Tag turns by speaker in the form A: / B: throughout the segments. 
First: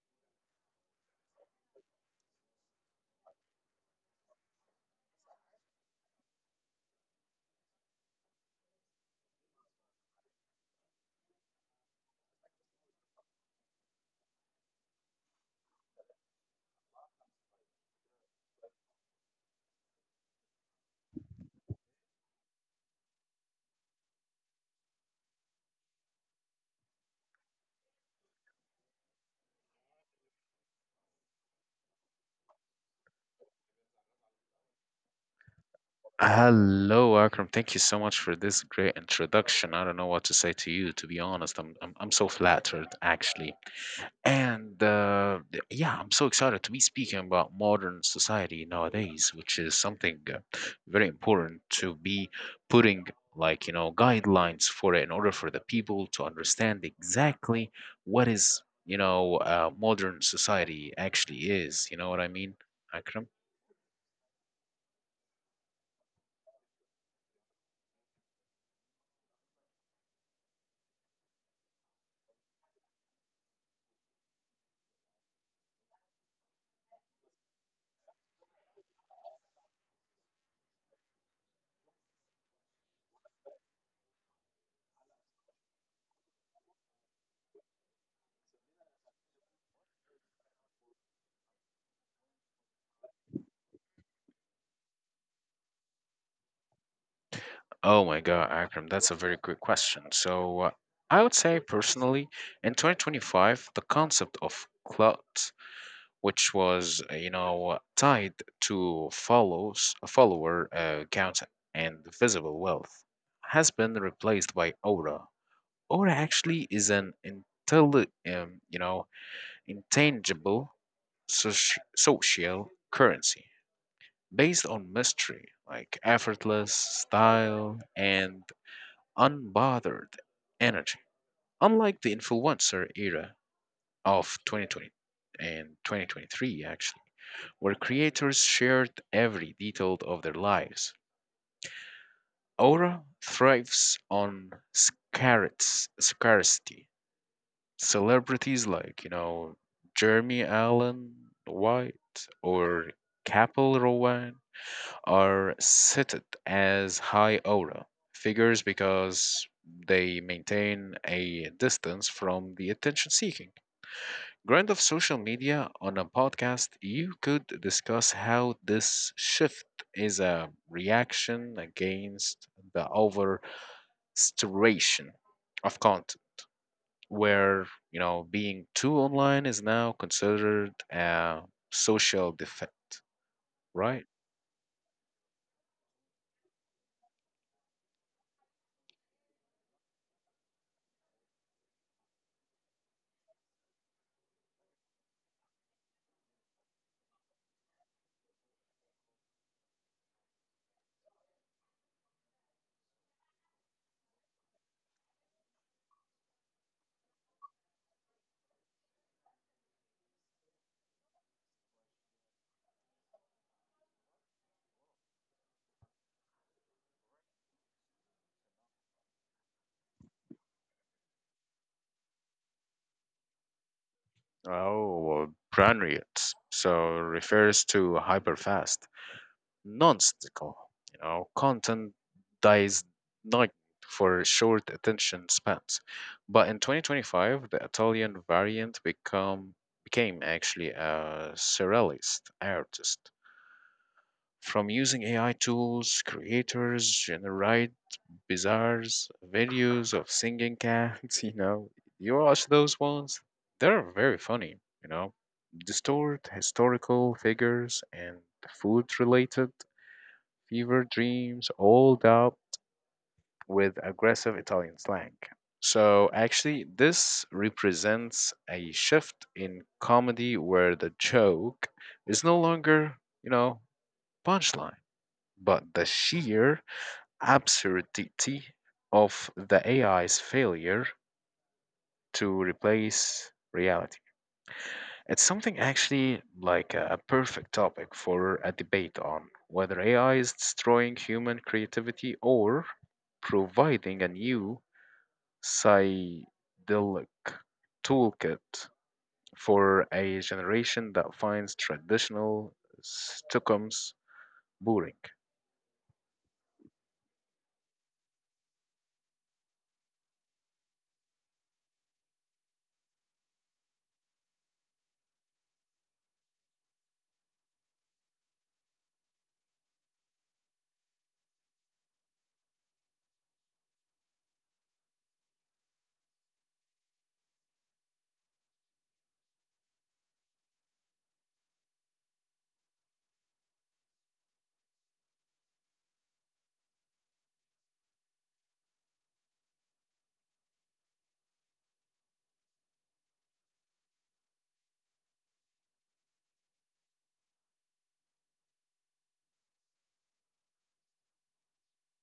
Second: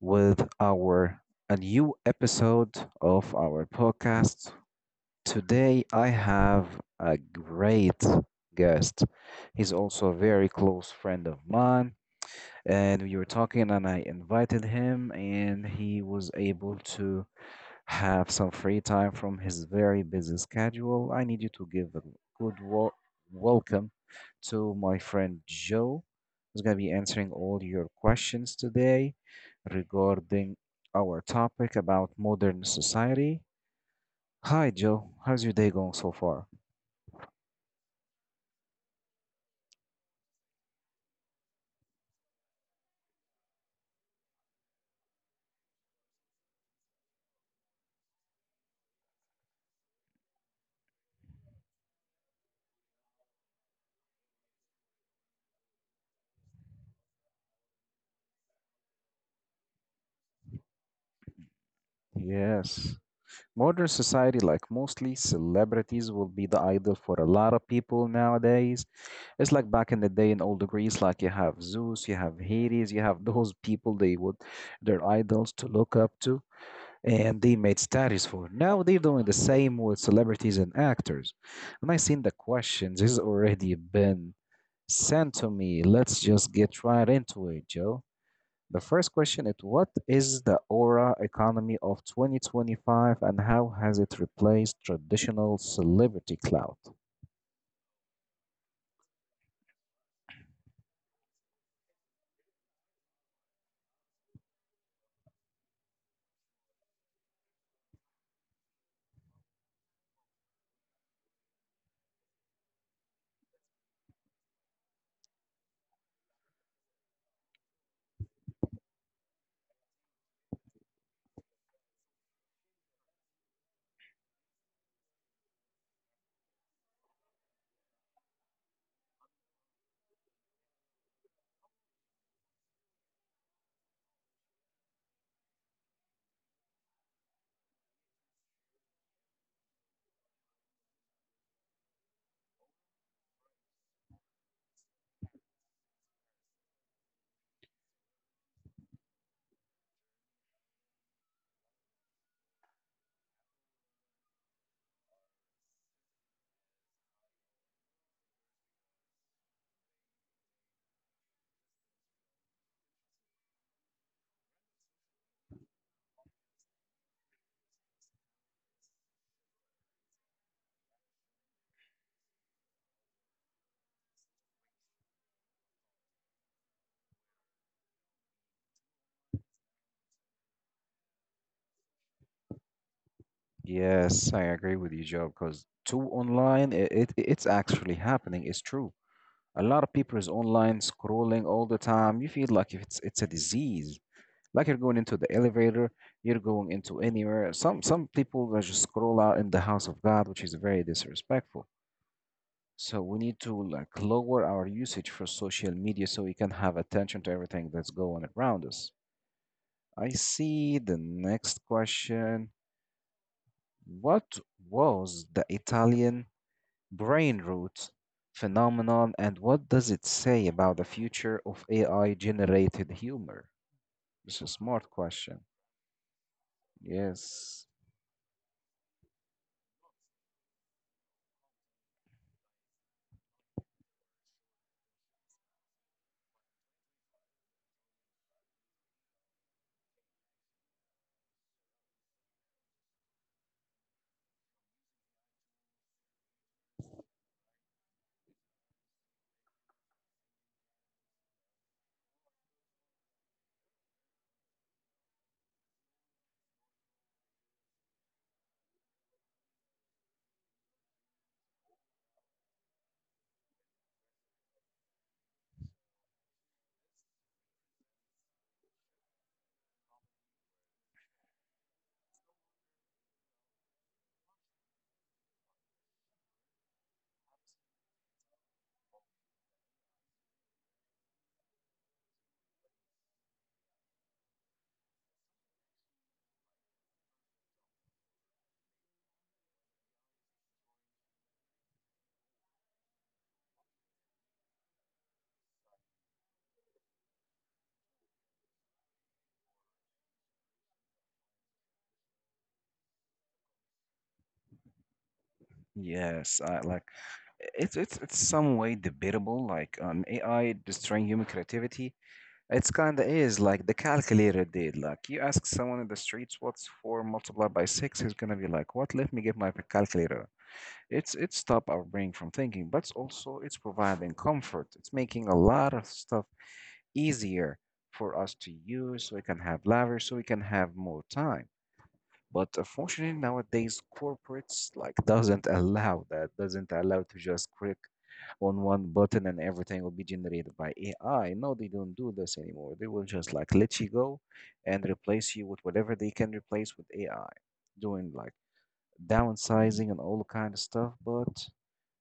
A: with our a new episode of our podcast. Today, I have a great guest. He's also a very close friend of mine, and we were talking and I invited him and he was able to have some free time from his very busy schedule. I need you to give a good welcome to my friend Joe, who's going to be answering all your questions today regarding our topic about modern society. Hi, Joe. How's your day going so far?
B: Hello, Akram. Thank you so much for this great introduction. I don't know what to say to you, to be honest. I'm so flattered, actually. And yeah, I'm so excited to be speaking about modern society nowadays, which is something very important to be putting guidelines for it in order for the people to understand exactly what is, modern society actually is. You know what I mean,
A: Yes.
B: Akram?
A: Modern society, like mostly celebrities, will be the idol for a lot of people nowadays. It's like back in the day in old Greece, like you have Zeus, you have Hades, you have those people they would, their idols to look up to, and they made statues for. Now they're doing the same with celebrities and actors. And I seen the questions, this has already been sent to me. Let's just get right into it, Joe. The first question is, what is the aura economy of 2025 and how has it replaced traditional celebrity clout?
B: Oh my God, Akram, that's a very good question. So, I would say personally, in 2025, the concept of clout which was tied to follows follower count and visible wealth, has been replaced by aura. Aura actually is an um, you know intangible social currency based on mystery, like effortless style and unbothered energy. Unlike the influencer era of 2020 and 2023, actually, where creators shared every detail of their lives. Aura thrives on scarcity. Celebrities Jeremy Allen White or Kapil Rowan are cited as high aura figures because they maintain a distance from the attention seeking. Grind of social media on a podcast, you could discuss how this shift is a reaction against the over saturation of content, where being too online is now considered a social defect, right?
A: Yes, I agree with you, Joe, because too online, it's actually happening. It's true. A lot of people is online scrolling all the time. You feel like if it's a disease. Like you're going into the elevator, you're going into anywhere. Some people will just scroll out in the house of God, which is very disrespectful. So we need to like lower our usage for social media so we can have attention to everything that's going around us. I see the next question. What was the Italian brain roots phenomenon and what does it say about the future of AI generated humor? It's a smart
B: Oh,
A: question.
B: brilliant. So refers
A: Yes.
B: to hyperfast, nonsensical, content dies not for short attention spans. But in 2025, the Italian variant become became actually a surrealist artist. From using AI tools, creators generate bizarre videos of singing cats. You know, you watch those ones; they're very funny. You know, Distort historical figures and food-related fever dreams, all up with aggressive Italian slang. So actually, this represents a shift in comedy where the joke is no longer, you know, punchline, but the sheer absurdity of the AI's failure to replace reality. It's something actually like a perfect topic for a debate on whether AI is destroying human creativity or providing a new psychedelic toolkit for a generation that finds traditional Stockholm's boring.
A: Yes, I like, it's some way debatable like an AI destroying human creativity. It's kind of is like the calculator did. Like you ask someone in the streets what's 4 multiplied by 6, he's going to be like, "What? Let me get my calculator." It stop our brain from thinking, but it's also it's providing comfort. It's making a lot of stuff easier for us to use, so we can have leverage, so we can have more time. But unfortunately, nowadays corporates like doesn't allow that, doesn't allow to just click on one button and everything will be generated by AI. No, they don't do this anymore. They will just like let you go and replace you with whatever they can replace with AI, doing like downsizing and all kind of stuff. But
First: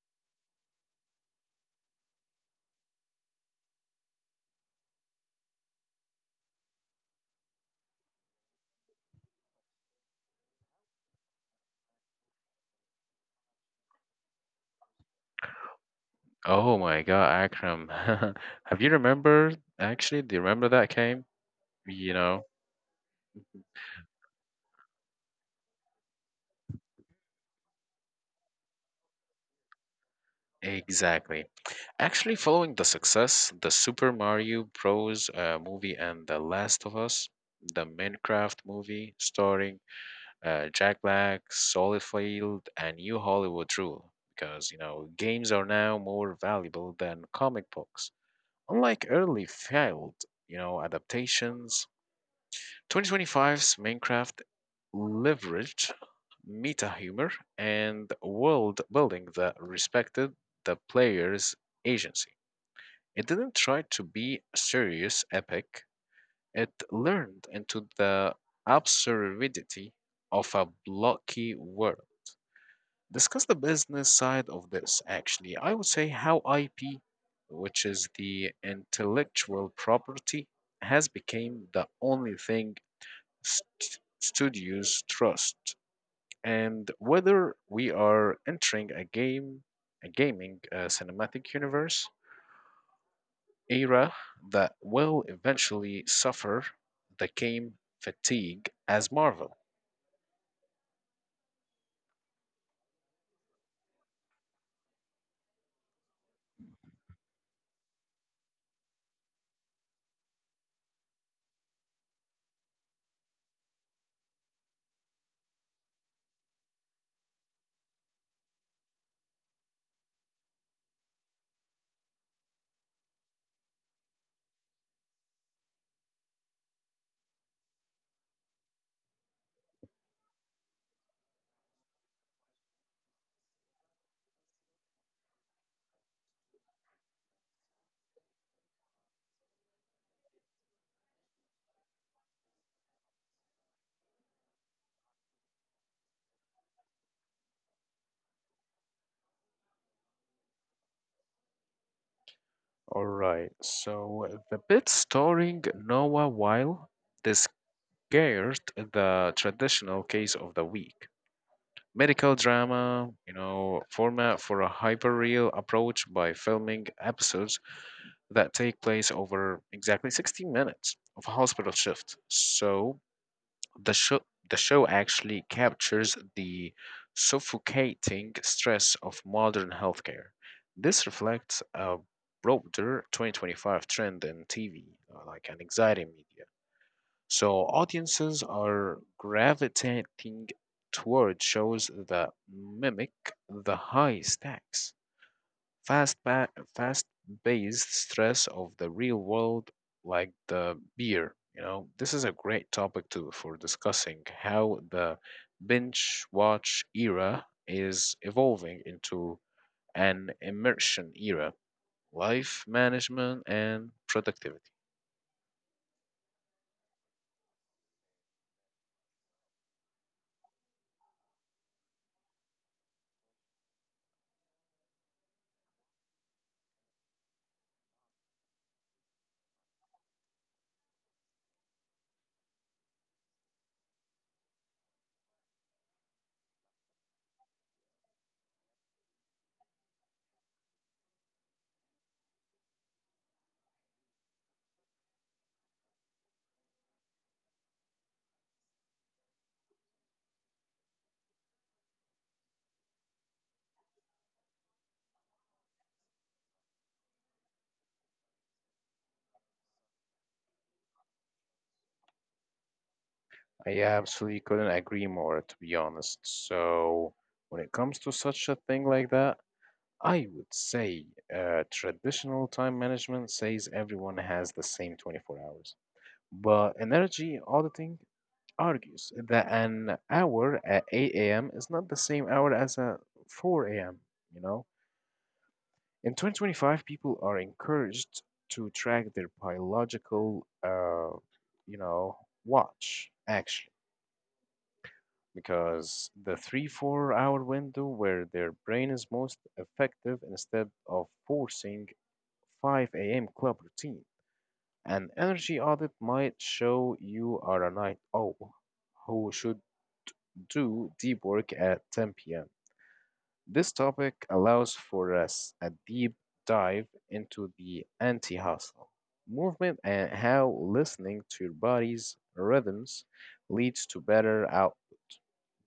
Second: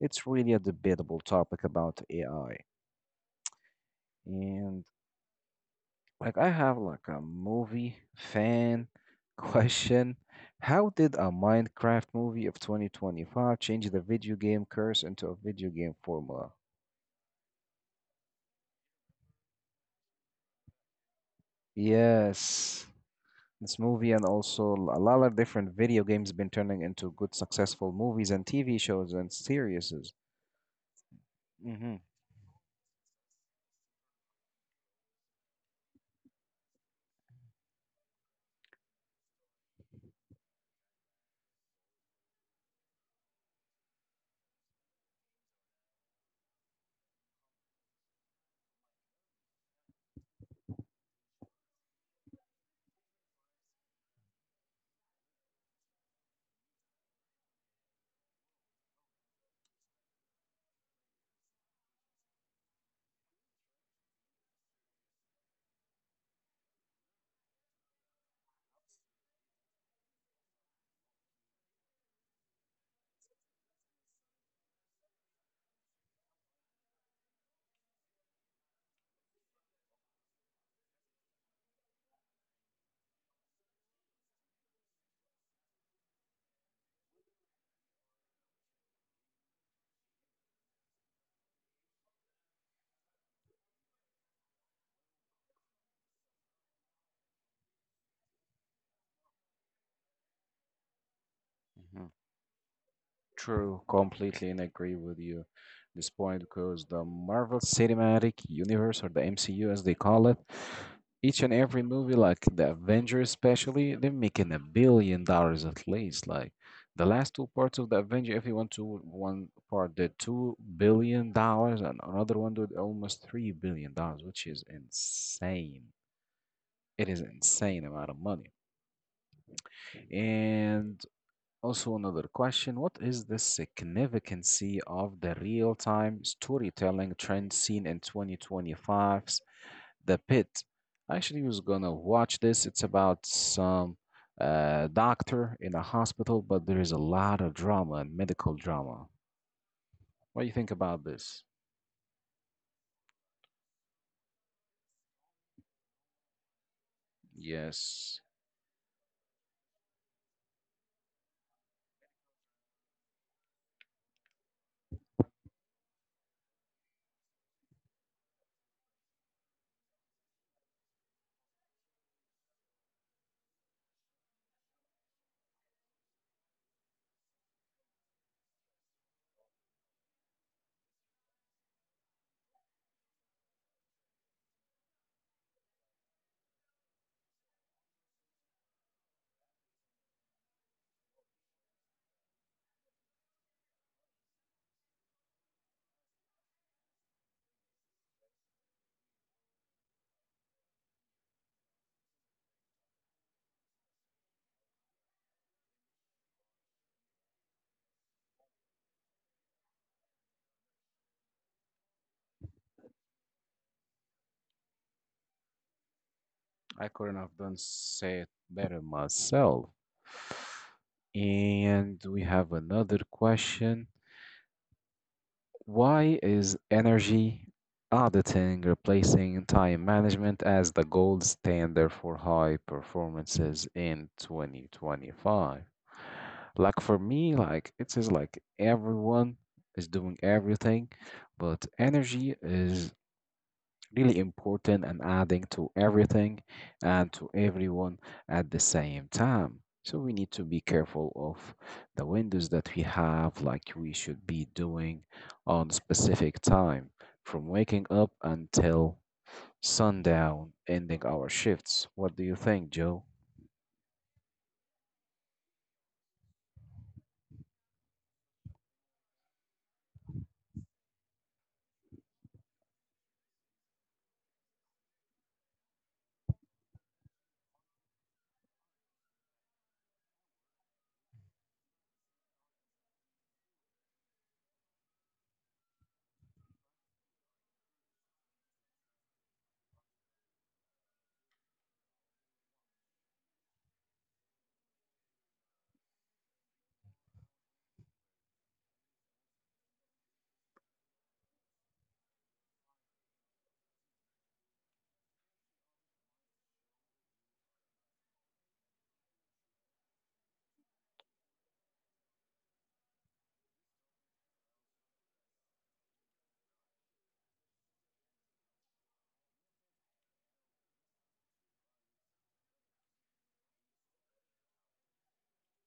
A: it's really a debatable topic about AI. And like I have like a movie fan question. How did a Minecraft movie of 2025 change the video game curse into a video game formula?
B: Oh my God, Akram. Have you remembered? Actually, do you remember that game? You know.
A: Yes. This movie and also a lot of different video games been turning into good successful movies and TV shows and series.
B: Exactly.
A: hmm
B: Actually, following the success, the Super Mario Bros. Movie and The Last of Us, the Minecraft movie starring Jack Black, Solidfield, and New Hollywood Rule, because games are now more valuable than comic books. Unlike early failed, adaptations, 2025's Minecraft leveraged meta humor and world building that respected the player's agency. It didn't try to be serious epic, it learned into the absurdity of a blocky world. Discuss the business side of this, actually. I would say how IP, which is the intellectual property, has become the only thing studios trust, and whether we are entering a gaming cinematic universe era that will eventually suffer the game fatigue as Marvel.
A: True, completely and agree with you this point because the Marvel Cinematic Universe, or the MCU as they call it, each and every movie like the Avengers especially, they're making $1 billion at least. Like the last two parts of the Avenger, if you want to, one part did $2 billion and another one did almost $3 billion, which is insane. It is insane amount of money. And also, another question, what is the significance of the real time storytelling trend seen in 2025's The Pit? I actually was gonna watch this. It's about some doctor in a hospital, but there is a lot of drama and medical drama. What do you think about this?
B: All right, so the bit starring Noah Weil
A: Yes.
B: discarded the traditional case of the week. Medical drama, format for a hyperreal approach by filming episodes that take place over exactly 60 minutes of a hospital shift. So the show the show actually captures the suffocating stress of modern healthcare. This reflects a broader 2025 trend in TV, like an anxiety media. So audiences are gravitating toward shows that mimic the high stakes Fast pa- fast based stress of the real world, like the beer. This is a great topic too for discussing how the binge watch era is evolving into an immersion era, life management and productivity.
A: I couldn't have done say it better myself. And we have another question. Why is energy auditing replacing time management as the gold standard for high performances in 2025? Like for me, like it is like everyone is doing everything, but energy is really important and adding to everything and to everyone at the same time. So we need to be careful of the windows that we have, like we should be doing on specific time from waking up until sundown, ending our shifts. What do you think, Joe?
B: I absolutely couldn't agree more, to be honest. So when it comes to such a thing like that, I would say traditional time management says everyone has the same 24 hours, but energy auditing argues that an hour at 8 a.m. is not the same hour as a 4 a.m. You know, in 2025, people are encouraged to track their biologicalyou know, watch actually, because the three four hour window where their brain is most effective instead of forcing 5 a.m. club routine. An energy audit might show you are a night owl who should do deep work at 10 p.m. This topic allows for us a deep dive into the anti hustle movement and how listening to your body's rhythms leads to better out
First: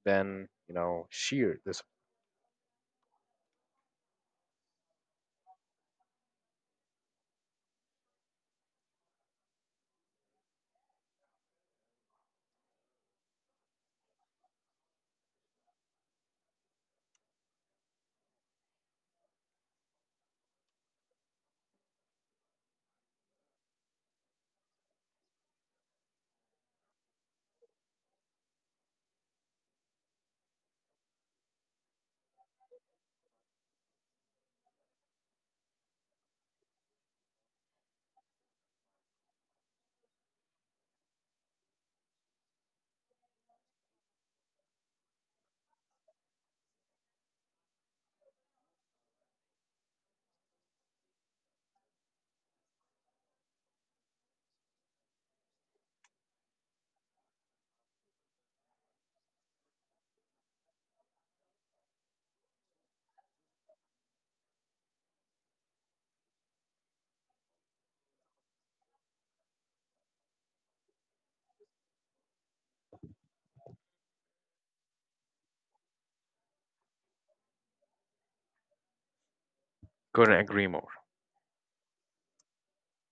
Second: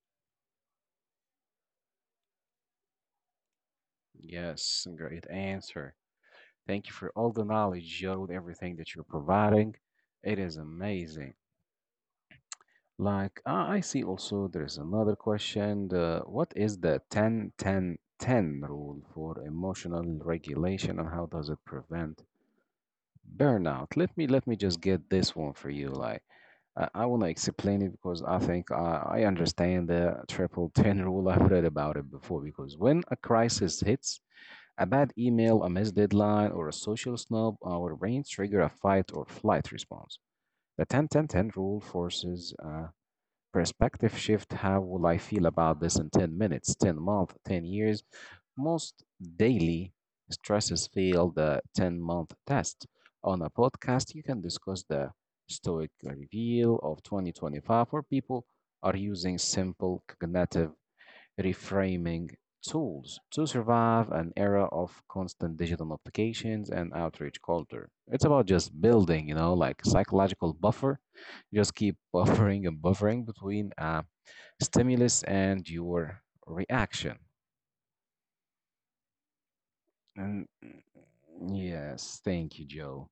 B: than, sheer discipline.
A: Yes, great answer. Thank you for all the knowledge, Joe, everything that you're providing. It is amazing. Like, I see also there is another question. What is the 10 10 10 rule for emotional regulation and how does it prevent burnout? Let me just get this one for you. Like, I want to explain it because I think I understand the triple 10 rule. I've read about it before because when a crisis hits, a bad email, a missed deadline, or a social snub, our brains trigger a fight or flight response. The 10 10 10 rule forces perspective shift. How will I feel about this in 10 minutes, 10 months, 10 years? Most daily stresses fail the 10-month test. On a podcast, you can discuss the stoic reveal of 2025 where people are using simple cognitive reframing tools to survive an era of constant digital notifications and outreach culture. It's about just building, like psychological buffer. Just keep buffering and buffering between stimulus and your reaction.
B: Couldn't
A: And
B: agree more.
A: yes, thank you, Joe.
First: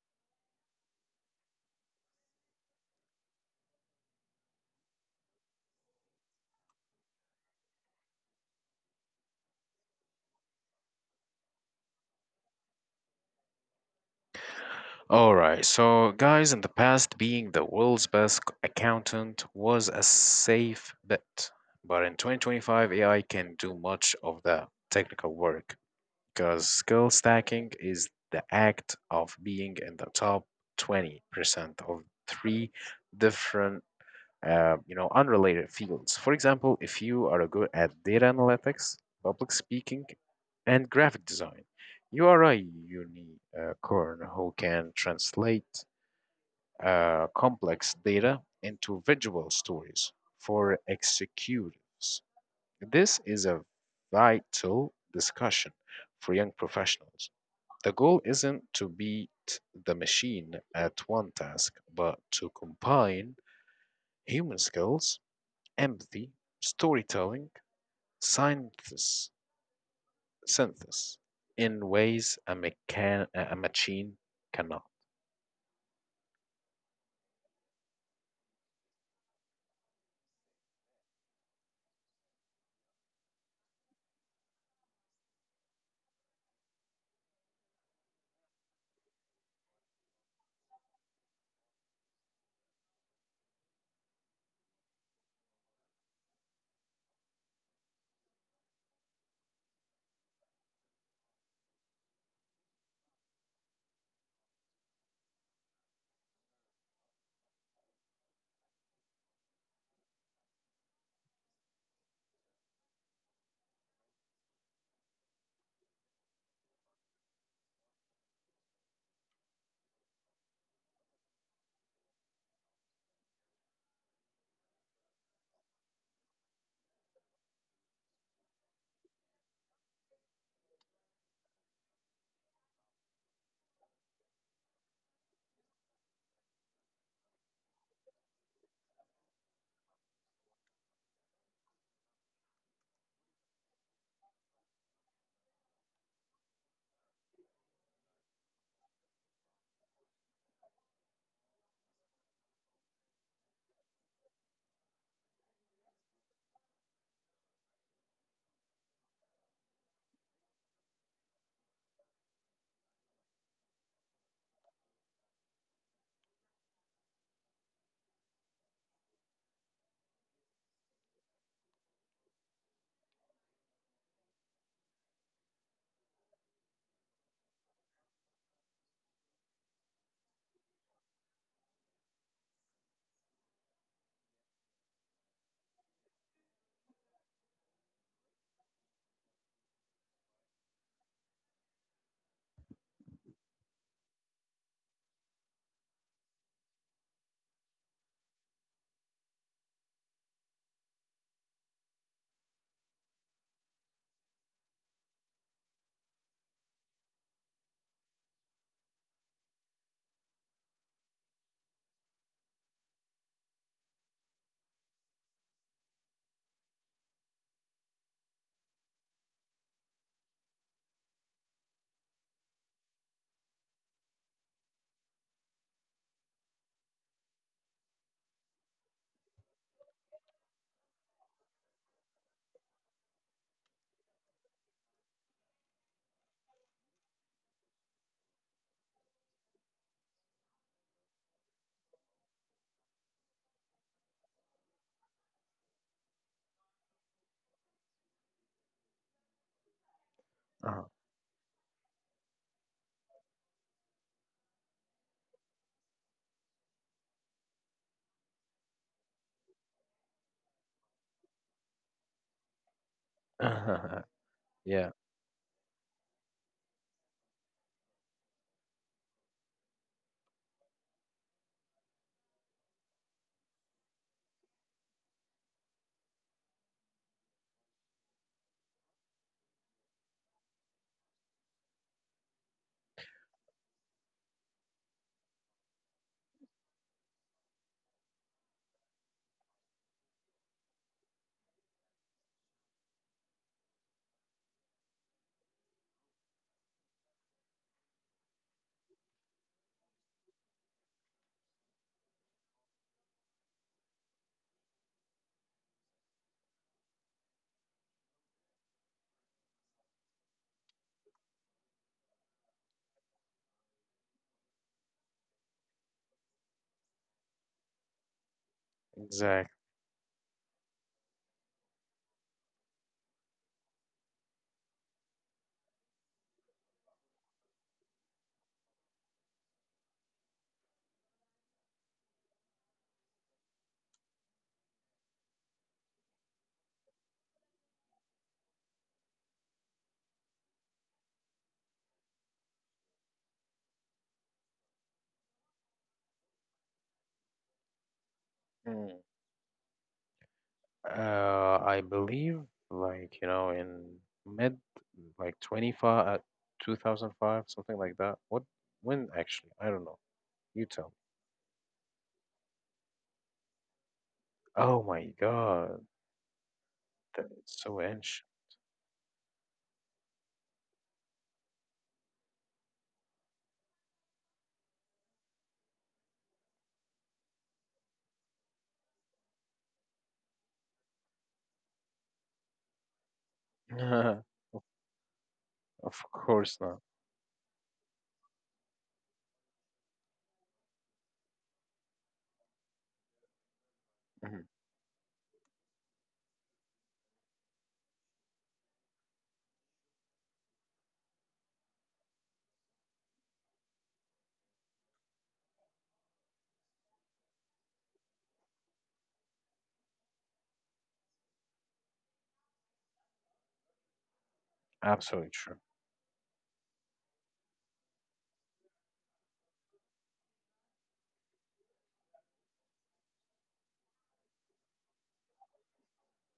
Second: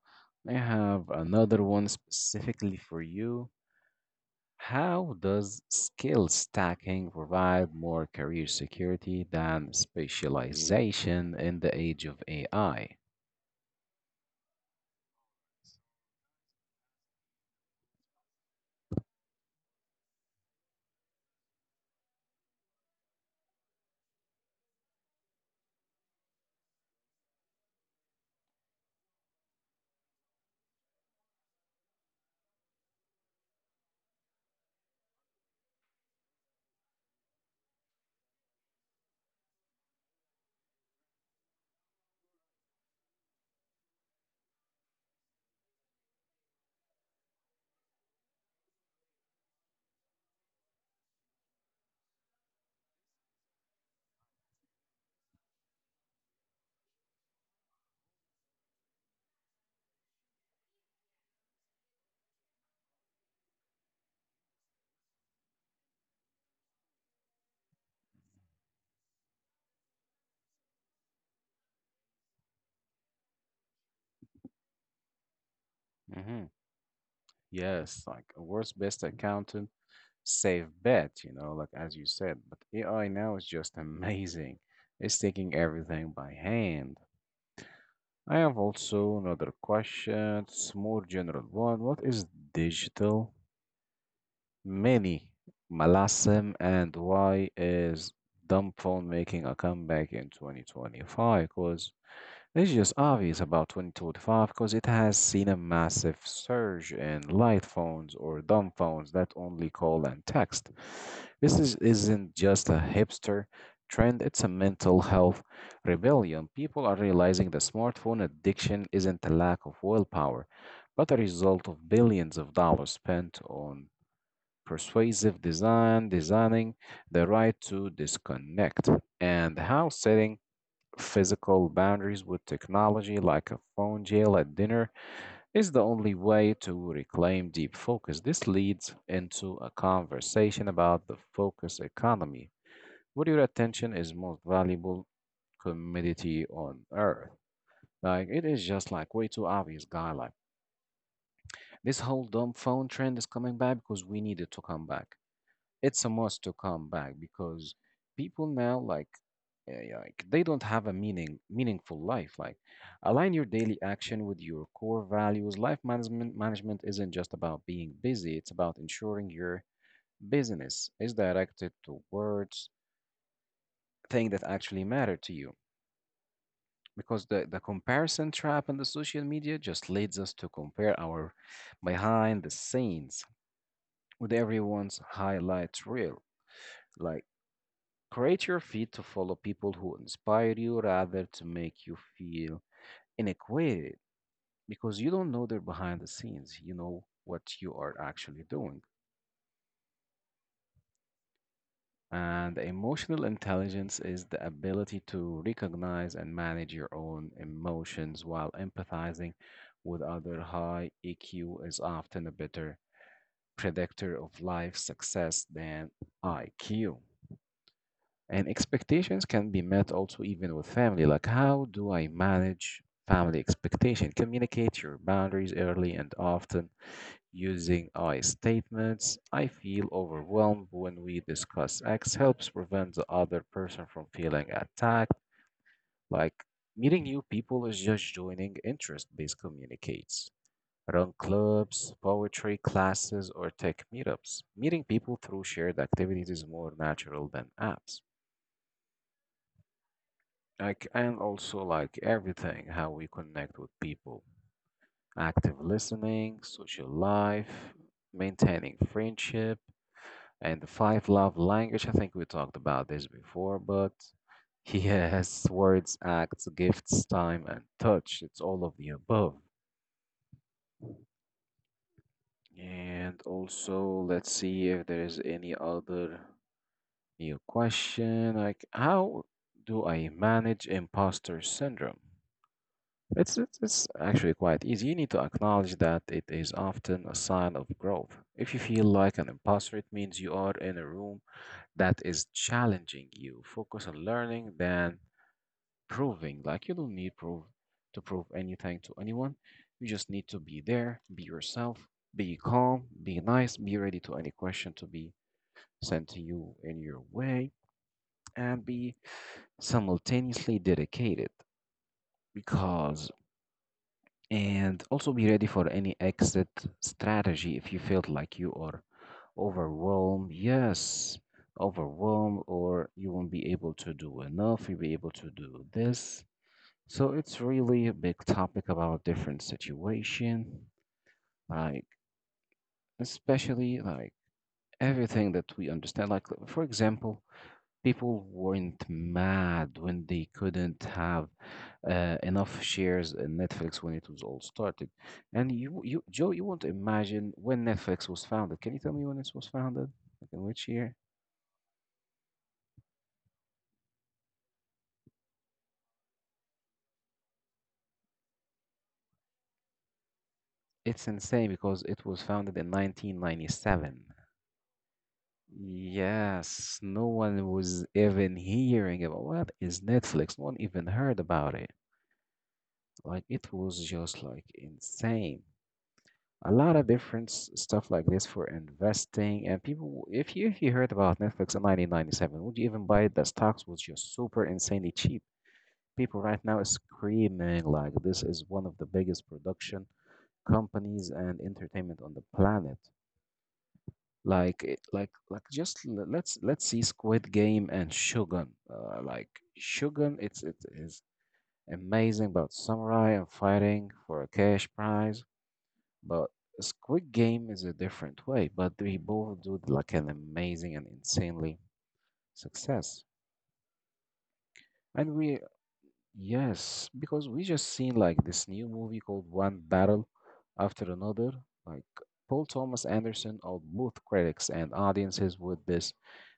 A: I have another one specifically for you. How does skill stacking provide more career security than specialization in the age of AI?
B: Alright, so guys, in the past, being the world's best accountant was a safe bet. But in 2025, AI can do much of the technical work because skill stacking is the act of being in the top 20% of three different, unrelated fields. For example, if you are good at data analytics, public speaking, and graphic design, you are a unicorn who can translate complex data into visual stories for executives. This is a vital discussion for young professionals. The goal isn't to beat the machine at one task, but to combine human skills, empathy, storytelling, synthesis, synthesis in ways a machine cannot.
A: hmm Yes, like a world's best accountant, safe bet, you know, like as you said. But AI now is just amazing. It's taking everything by hand. I have also another question. It's more general one. What is digital mini malasm and why is dumb phone making a comeback in 2025? Because it's just obvious about 2025 because it has seen a massive surge in light phones or dumb phones that only call and text. This isn't just a hipster trend, it's a mental health rebellion. People are realizing the smartphone addiction isn't a lack of willpower, but a result of billions of dollars spent on persuasive design, designing the right to disconnect, and how setting physical boundaries with technology, like a phone jail at dinner, is the only way to reclaim deep focus. This leads into a conversation about the focus economy, where your attention is most valuable commodity on earth. Like it is just like way too obvious, guy. Like this whole dumb phone trend is coming back because we need it to come back. It's a must to come back because people now like, yeah, like they don't have a meaningful life. Like align your daily action with your core values. Life management isn't just about being busy, it's about ensuring your business is directed towards things that actually matter to you, because the comparison trap in the social media just leads us to compare our behind the scenes with everyone's highlight reel. Like create your feed to follow people who inspire you rather to make you feel inadequate because you don't know they're behind the scenes. You know what you are actually doing. And emotional intelligence is the ability to recognize and manage your own emotions while empathizing with others. High EQ is often a better predictor of life success than IQ. And expectations can be met also even with family. Like, how do I manage family expectation? Communicate your boundaries early and often using I statements. I feel overwhelmed when we discuss X helps prevent the other person from feeling attacked. Like, meeting new people is just joining interest-based communicates. Run clubs, poetry classes, or tech meetups. Meeting people through shared activities is more natural than apps. Like, and also like everything, how we connect with people, active listening, social life, maintaining friendship, and the five love language. I think we talked about this before, but
B: Uh-huh. Yeah,
A: yes, words, acts, gifts, time, and touch. It's all of the above. And also, let's see if there is any other new question. Like, how do I manage imposter syndrome? It's actually quite easy. You need to acknowledge that it is often a sign of growth. If you feel like an imposter, it means you are in a room that is challenging you. Focus on learning than proving. Like you don't need prove to prove anything to anyone. You just need to be there, be yourself, be calm, be nice, be ready to any question to be sent to you in your way, and be simultaneously dedicated, because. And also be ready for any exit strategy if you feel like you are
B: exactly.
A: overwhelmed. Yes, overwhelmed, or you won't be able to do enough, you'll be able to do this. So it's really a big topic about different situation, like especially like everything that we understand. Like for example, people weren't mad when they couldn't have enough shares in Netflix when it was all started. And you, Joe, you won't imagine when Netflix was founded. Can you tell me when it was founded? Like in which year?
B: I believe, in mid, like 25, uh, 2005, something like that. When actually? I don't know. You tell me.
A: It's insane because it was founded in 1997.
B: Oh my God,
A: Yes, no
B: that's
A: one
B: so
A: was
B: ancient.
A: even hearing about what is Netflix. No one even heard about it. Like it was just like insane. A lot of different stuff like this for investing. And people, if you heard about Netflix in 1997, would you even buy it? The stocks was just super insanely cheap.
B: Of
A: People right now
B: course
A: is
B: not.
A: screaming like this is one of the biggest production companies and entertainment on the planet.
B: Mhm.
A: Like it- like just l- let's see Squid Game and Shogun. Like Shogun, it is amazing about samurai and fighting for a cash prize, but Squid Game is a different way, but they both do like an amazing and insanely success. And
B: Absolutely
A: we,
B: true.
A: yes, because we just seen like this new movie called One Battle After Another. Like Paul Thomas Anderson or both critics and audiences with this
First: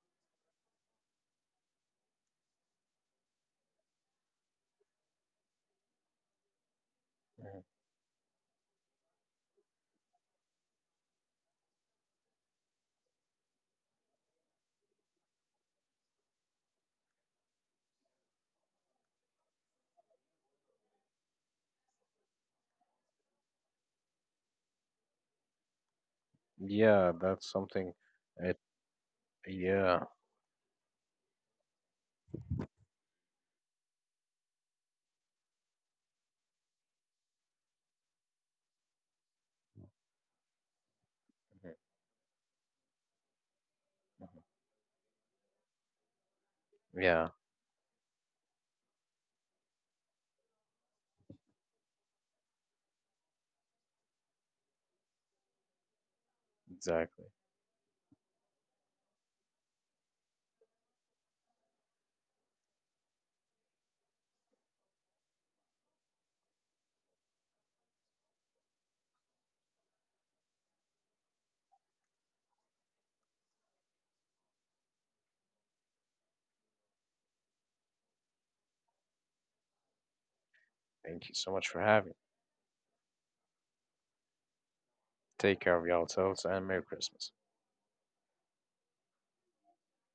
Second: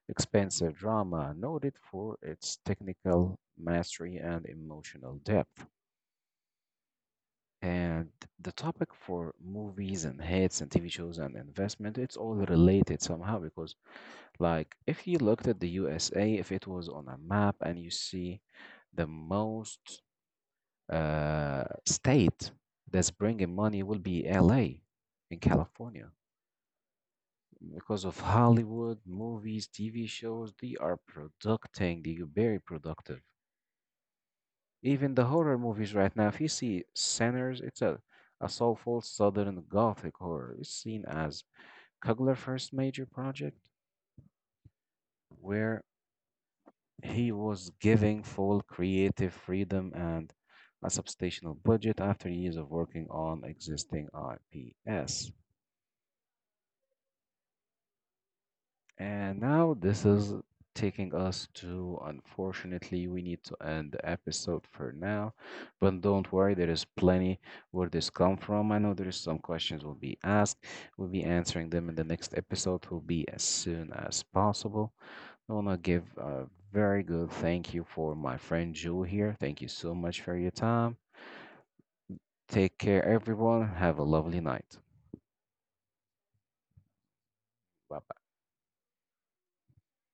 A: expensive drama, noted for its technical mastery and emotional depth.
B: Mhm.
A: And the topic for movies and hits and TV shows and investment, it's all related somehow. Because like, if you looked at the USA, if it was on a map and you see the most state that's bringing money will be LA in California
B: Yeah, that's something.
A: because of
B: It,
A: Hollywood movies,
B: yeah.
A: TV shows. They are producing, they are very productive. Even the horror movies right now, if you see Sinners, it's a soulful Southern Gothic horror. It's seen as
B: Mhm.
A: Kugler first major project where
B: Yeah,
A: he was giving full creative freedom and a substantial budget after years of working on existing IPs.
B: exactly.
A: And now this is taking us to, unfortunately, we need to end the episode for now. But don't worry, there is plenty where this come from. I know there is some questions will be asked. We'll be answering them in the next episode. Will be as soon as possible. I want to give a very good thank you for my friend Jewel here. Thank you so much for your time.
B: Thank you so much for having me.
A: Take care, everyone. Have a lovely night.
B: Take care of yourselves and Merry Christmas.
A: Bye.